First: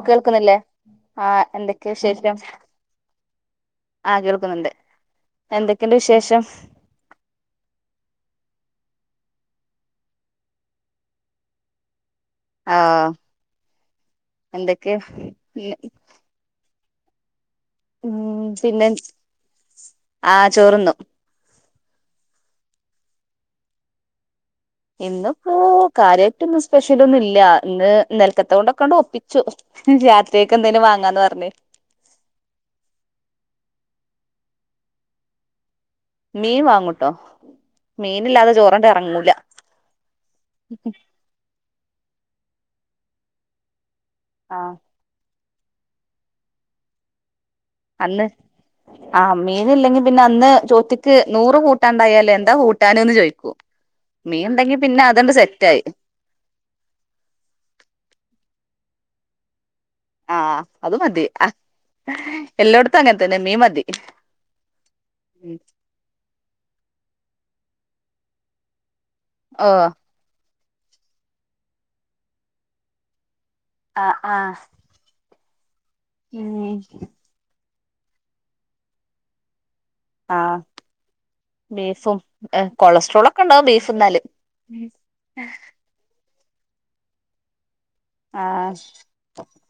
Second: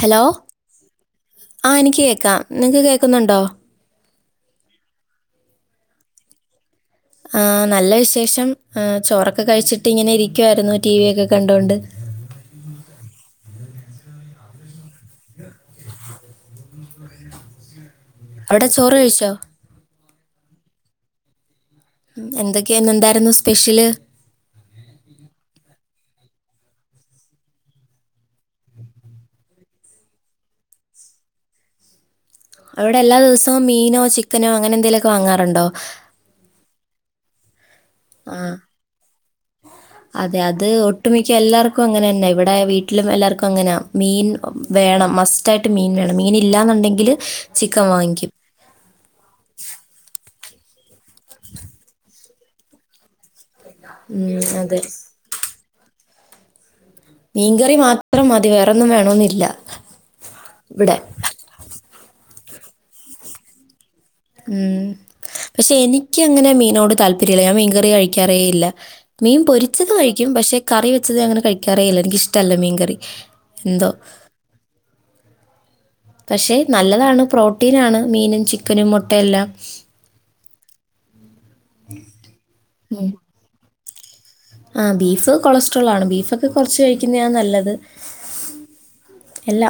Hello ആ ആഹ് എന്തൊക്കെ എനിക്ക് കേക്കാം നിങ്ങക്ക് കേക്ക്ന്നുണ്ടോ ആഹ് കേൾക്കുന്ന്ണ്ട് എന്തെക്കെണ്ട് വിശേഷം ആഹ് നല്ല വിശേഷം എഹ് ചോറൊക്കെ കഴിച്ചിട്ട് ഇങ്ങനെ ഇരിക്കുവായിരുന്നു ടി വി ഒക്കെ കണ്ടോണ്ട് ആഹ് എന്തെക്കെ പിന്നെ ഉം അവിടെ പിന്നെ ചോറ് കഴിച്ചോ ആഹ് ചോറ്ന്നു ഉം എന്തെക്കെ ഇന്നെന്തായ്രുന്നു സ്പെഷ്യല് ഇന്ന്പ്പോ കാര്യായിട്ടൊന്നും സ്പെഷ്യലൊന്നും ഇല്ല ഇന്ന് ഇന്നൽക്കത്തതോണ്ടൊക്കെ ആണ്ട് ഒപ്പിച്ചു രാത്രിക്കക്ക് എന്തേലും വാങ്ങാന്ന് പറഞ്ഞ് അവിടെ എല്ലാ ദിവസവും മീനോ ചിക്കനോ അങ്ങനെ എന്തേലൊക്കെ വാങ്ങാറുണ്ടോ മീൻ വാങ്ങുട്ടോ ആ മീനില്ലാതെ ചോറാണ്ട് എറങ്ങൂല ഷെ എല്ലാർക്കും അങ്ങനെ തന്നെ ഇവിടെ വീട്ടിലും എല്ലാർക്കും അങ്ങനാ മീൻ ആ വേണം മസ് സ്റ്റായിട്ട് മീൻ വേണം മീനില്ലാന്നുണ്ടെങ്കില് അന്ന് ആഹ് മീനില്ലെങ്കി പിന്നെ അന്ന് ചോറ്റ്ക്ക് നൂറ് കൂട്ടാൻ ഇണ്ടായാലും എന്താ കൂട്ടാന്ന്ന് ചോയിക്കും ഉം, മീൻ ഇണ്ടെങ്കി അതെ പിന്നെ അതണ്ട് സെറ്റായി മീൻകറി മാത്രം മതി വേറൊന്നും വേണോന്നില്ല ആഹ് അത് മതി അഹ് എല്ലോട്ത്തും അങ്ങൻത്തെന്നെ മീൻ മതി ഉം പക്ഷെ എനിക്ക് അങ്ങനെ മീനോട് താല്പര്യല്ല ഞാൻ മീൻകറി കഴിക്കാറേ ഇല്ല മീൻ ഓ പൊരിച്ചത് കഴിക്കും പക്ഷെ കറി വെച്ചത് അങ്ങനെ കഴിക്കാറേയില്ല എനിക്കിഷ്ടവല്ല മീൻ കറി എന്തോ ആഹ് പക്ഷെ നല്ലതാണ് പ്രോട്ടീനാണ് മീനും ചിക്കനും മുട്ടയെല്ലാം ആഹ് ബീഫും എഹ് കൊളസ്ട്രോളൊക്കെ ഇണ്ടാവും ബീഫ് തിന്നാല് ആഹ് ബീഫ് കൊളസ്ട്രോളാണ് ബീഫൊക്കെ കൊർച്ച് കഴിക്ക്യുന്നയാ നല്ലത് ആഹ് എല്ല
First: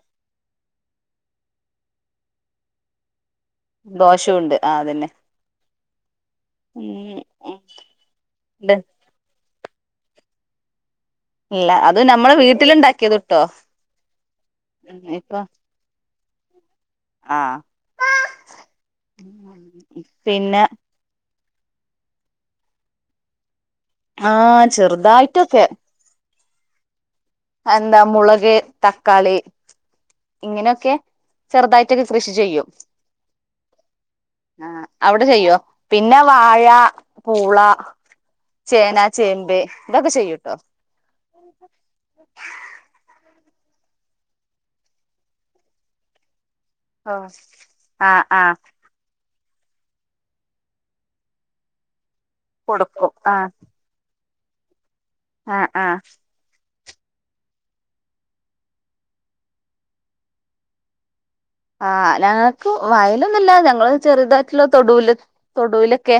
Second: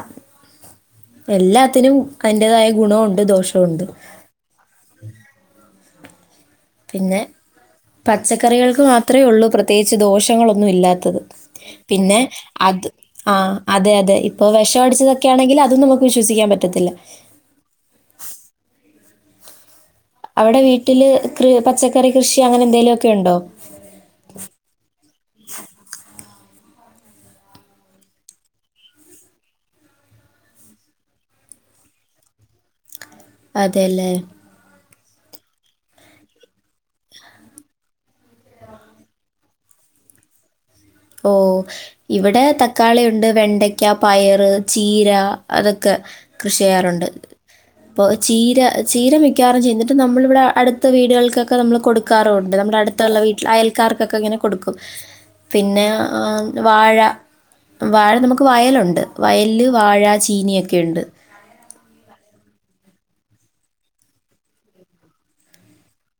എല്ലാത്തിനും അയ്ന്റേതായ ഗുണവുണ്ട് ദോഷം ദോഷംഉണ്ട് ആഹ് അതെന്നെ പിന്നെ പച്ചക്കറികൾക്ക് മാത്രേ ഉള്ളൂ പ്രത്യേകിച്ച് ദോഷങ്ങളൊന്നും ഇല്ലാത്തത് ഇല്ല അത് പിന്നെ നമ്മളെ അത് വീട്ടിലുണ്ടാക്കിയത് ട്ടോ ആഹ് അതെ അതെ ഇപ്പൊ വെഷം അടിച്ചതൊക്കെ ആണെങ്കില് അതും നമുക്ക് വിശ്വസിക്കാൻ പറ്റത്തില്ല ആഹ് അവിടെ വീട്ടില് കൃ പച്ചക്കറി കൃഷി അങ്ങനെ എന്തേലു ഒക്കെയുണ്ടോ ആഹ് ചെറ്തായിട്ടൊക്കെ അഹ് എന്താ മുളക്, തക്കാളി ഇങ്ങനെഒക്കേ ചെർതായിട്ടൊക്കെ കൃഷി ചെയ്യും അതെലേ ആഹ് ഔടെ ചെയ്യോ പിന്നെ വാഴ പൂള ചേന ചേമ്പ് ഇതൊക്കെ ചെയ്യുട്ടോ ഓ ഇവിടെ തക്കാളി ഒണ്ട് വെണ്ടെയ് ക്ക പയറ് ചീര അതൊക്കെ കൃഷി ചെയ്യാറുണ്ട് ഇപ്പോ ആഹ് ആഹ് ചീര ചീര മിക്കവാറും ചെയ്തിട്ട് നമ്മളിവിടെ അടുത്ത വീടുകൾക്കൊക്കെ നമ്മള് കൊടുക്കാറുണ്ട് നമ്മുടെ കൊടുക്കും അടുത്തുള്ള വീട്ടില് ആഹ് അയൽ ക്കാർക്കൊക്കെ ഇങ്ങനെ കൊട്ക്കും ആഹ് പിന്നേ ആഹ് ആം വാഴ വാഴ നമുക്ക് വയലുണ്ട് വയൽല് വാഴ ചീനിഒക്കെയുണ്ട് ആഹ് ഞങ്ങക്ക് വയലൊന്നുല്ല ഞങ്ങള് ചെറുതായിട്ടുള്ള തൊടൂല് തൊടൂലൊക്കെ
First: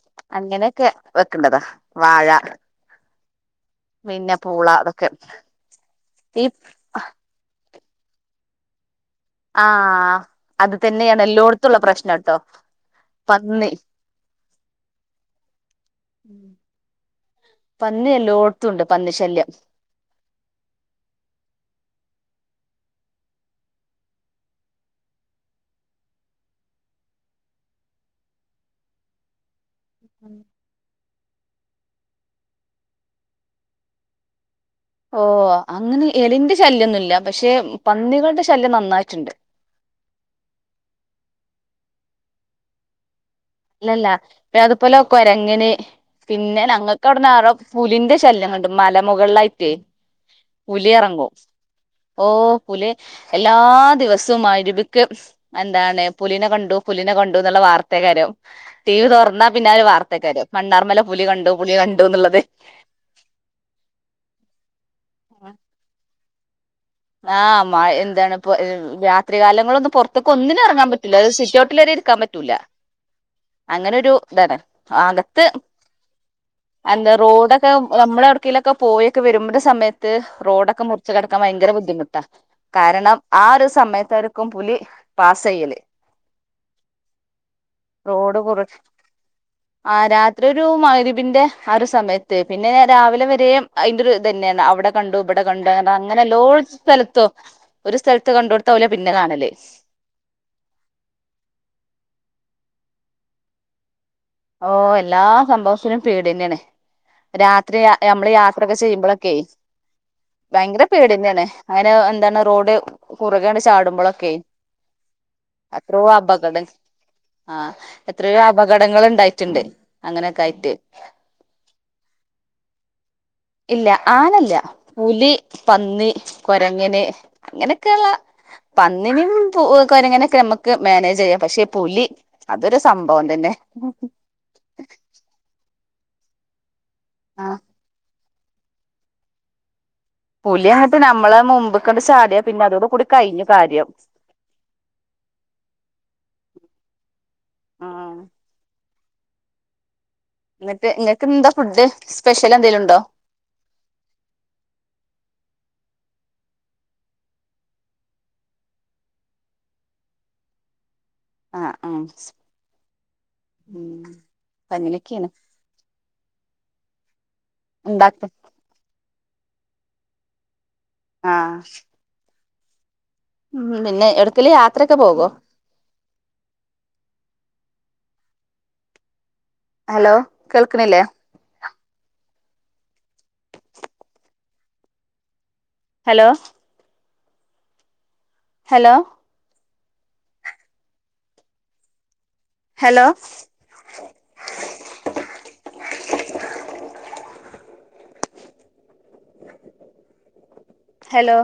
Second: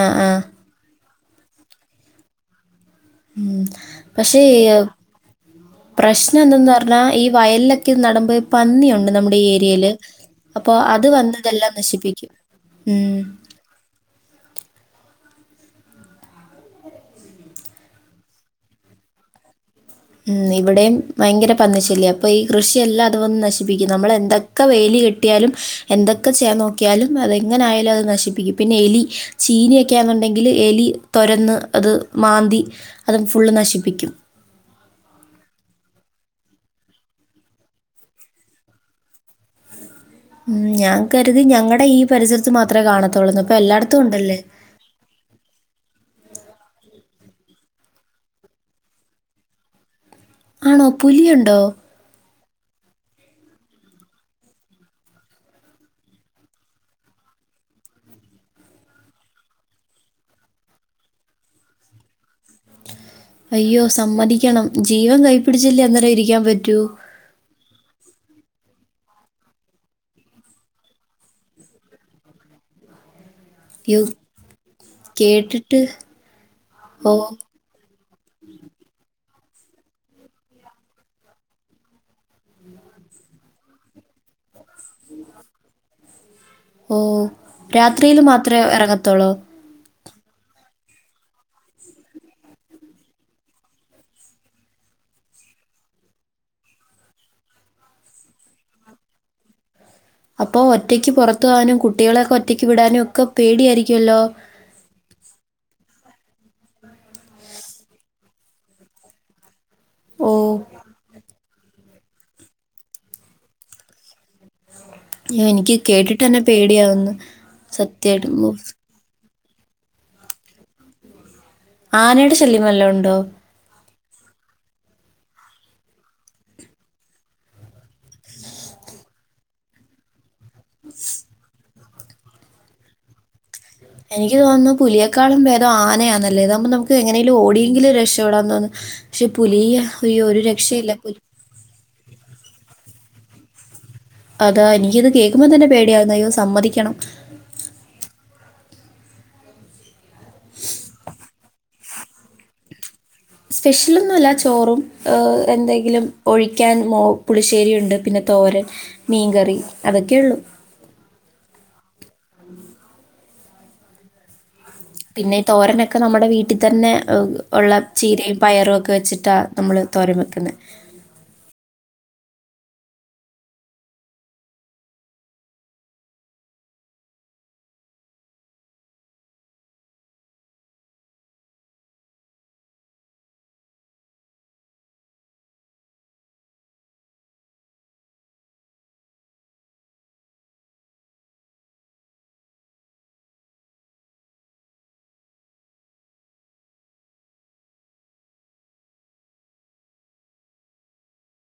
ആഹ് ആഹ്. അങ്ങനൊക്കെ വെക്ക്ണതാ വാഴ മ് പിന്നെ പക്ഷേ പൂള ഇയാഹു അതൊക്കെ പ്രശ്നം ഈ എന്തെന്നാ ന്നാ ഈ വയൽലൊക്കെ നടുമ്പോ പന്നിയുണ്ട് നമ് ആഹ് അത് തന്നേണ് ഇതെല്ലാം എല്ലോട്ത്തുള്ള നശിപ്പിക്കും പ്രശ്നട്ടോ ഉം. പന്നി പന്നി എല്ലോട്ത്തുണ്ട് പന്നി ശല്ല്യം മ് ഇവിടേയും ഭയങ്കര പന്നിശല്യാ അപ്പൊ ഈ കൃഷിയെല്ല അത് വന്ന് നശിപ്പിക്കും നമ്മളെന്ത ക്കവേലി കെട്ടിയാലും എന്തൊക്കെ ചെയാൻ നോക്കിയാലും അതെങ്ങനായാലും അത് നശിപ്പിക്കും പിന്നെ എലി ചീനി ഒക്യാന്നുണ്ടെങ്കില് എലി തൊരന്ന് അത് മാന്തി അതും ഫുള്ള് നശിപ്പിക്കും ഓ അങ്ങനെ എലിന്റെ ശല്യ ഒന്നുംല്ല്യ പക്ഷേ പന്നികളുടെ ശല്യം നന്നായിട്ട്ണ്ട് മ് ഞാൻ കരുതി ഞങ്ങടെ ഈ പരിസരത്ത് മാത്രേ കാണത്തൊള്ളുന്ന് ഇല്ലല്ല പിന്നെ അതുപോലൊ കൊരങ്ങന് പിന്നെ ഞങ്ങക്ക് ഔടന്ന് അറ പുലിന്റെ ശല്യങ്ങണ്ട് മല മുകളിലായിട്ടേ ആണോ പുലി എറങ്ങും പുലിയുണ്ടോ ഓ പുലി എല്ലാ ദിവസവും മഗ്‌രിബ്ക്ക് എന്താണ് പുലിനെ കണ്ടു പുലിനെ കണ്ടൂന്നുള്ള വാർത്തെയ്ക്കാരം ടി വി തൊർന്നാ പിന്നെ അത് ഒരു വാർത്തെക്കാരം മണ്ണാർമല പുലി കണ്ടു പുളി കണ്ടൂന്ന്ള്ളത് അയ്യോ സമ്മതിക്കണം ജീവൻ കൈ പിടിച്ചെല്ലേ അന്നെരം ഇരിക്കാൻ പറ്റൂ ആഹ് മഴ എന്താണ് ഇപ്പൊ രാത്രികാലങ്ങളിലൊന്നും പൊർത്തൊക്കെ ഒന്നിനും എറങ്ങാൻ പറ്റുല ഒരു സിറ്റഔട്ടില്‌വരേ ഇരിക്കാൻ പറ്റൂല അങ്ങനെ യ്യോ ഒരു താണ് ആകത്ത് കേട്ടിട്ട് ഓ അന്ത റോഡ് ക്കെ നമ്മള് എടക്കേലൊക്കെ പോയൊക്കെ വരുമ്പ്ട സമയത്ത് റോഡൊക്കെ മുറിച്ച് കടക്കാ ഭയങ്കര ബു ബുദ്ധിമുട്ടാ കാരണം ആ ഒര് സമയത്തായ്രിക്കും പുലി പാസെയ്യല് ഓ രാത്രിയിൽ റോഡ് കുറ മാത്രമേ ഇറങ്ങത്തുള്ളോ ആഹ് രാത്രി ഒരു മഗ്‌രിബ്ന്റെ ആ ഒര് സമയത്ത് പിന്നേ രാവിലെ വരേം അയ്ൻ്റൊര് ഇതെന്നേണ് അവ്ടെ കണ്ടു ബടെ കണ്ടാർ അങ്ങനെ എല്ലോ സ്ഥലത്തോ ഒരു സ്ഥലത്ത് കണ്ടോട്ത്താഊല പിന്നെ കാണല് അപ്പൊ ഒറ്റക്ക് പൊറത്ത് പോവാനും കുട്ടികളേഒക്കെ ഒറ്റക്ക് വിടാനും ഒക്കെ പേടിആയിരിക്കു അല്ലോ ഓ എല്ലാ സംഭവത്തിനും പേടി തന്നേണ് രാത്രി നമ്മള് യാത്രയൊക്കെ ചെയ്യുമ്പളൊക്കെ ഓ ഭയങ്കര പേടിഎന്നേണ് അയ്ന് എന്താണ് റോഡ് കുറുകേണ്ട് ചാടുമ്പളൊക്കേ അയ്യോ, എനിക്ക് എത്രോ കേട്ടിട്ട് തന്നെ അപകടം പേടിയാവുന്നു ആ സത്യമായിട്ടും എത്രയോ ഉഫ്. അപകടങ്ങള് ഇണ്ടായി ട്ട്ണ്ട് അങ്ങനൊക്കായിട്ട് ആനയുടെ ശല്യവല്ലോ ഉണ്ടോ ഇല്ല ആനല്ല പുലി പന്നി കൊരങ്ങന് അങ്ങനെയൊക്കെള്ള പന്നീനേം പു കൊരങ്ങനെക്കെ നമ്മക്ക് മാനേജ് ചെയ്യാം പക്ഷെ പുലി അതൊരു സംഭവംതന്നെ എനിക്ക് തോന്നുന്നു പുലിയെക്കാളും ഭേദം ആനയാന്നല്ലെ അതാകുമ്പ നമുക്ക് എങ്ങനേലും ആഹ് ഓടിയെങ്കിലും രക്ഷ പെടാന്ന് തോന്ന് പക്ഷെ പുലിയാ പുലിയങ്ങട്ട് നമ്മളെ മുമ്പ്ക്കട് ചാടിയ പിന്നെ അതോടു കൂടി കഴിഞ്ഞു കാര്യം. അതാ എനിക്കിത് കേക്കുമ്പോ തന്നെ പേടിയാവുന്നു അയ്യോ സമ്മതിക്കണം. ആഹ് എന്നിട്ട് ഇങ്ങക്കെന്താ ഫുഡ് സ്പെഷ്യലെന്തേലും ഉണ്ടോ സ്പെഷ്യലൊന്നുല്ല ചോറും ഏഹ് എന്തെങ്കിലും ഒഴിക്കാൻ മോ പുളിശ്ശേരി ഇണ്ട് പിന്നെ തോരൻ മീൻകറി അതൊക്കെ ഉള്ളൂ. ആഹ് ആഹ് ആഹ് അപ്പങ്ങനക്കേണ്. തോരനക്ക നമ്മടെ വീട്ടി തന്നെ ഒള്ള ഉണ്ടാക്കും ചീരയും പയറും ഒക്കെ വെച്ചിട്ടാ. നമ്മള് തോരൻ വെക്കുന്നെ. ആഹ് ഉം പിന്നെ എവിടെക്കേലും യാത്രയൊക്കെ പോകോ ഹലോ കേൾക്കണില്ലേ ഹലോ ഹലോ ഹലോ ഹലോ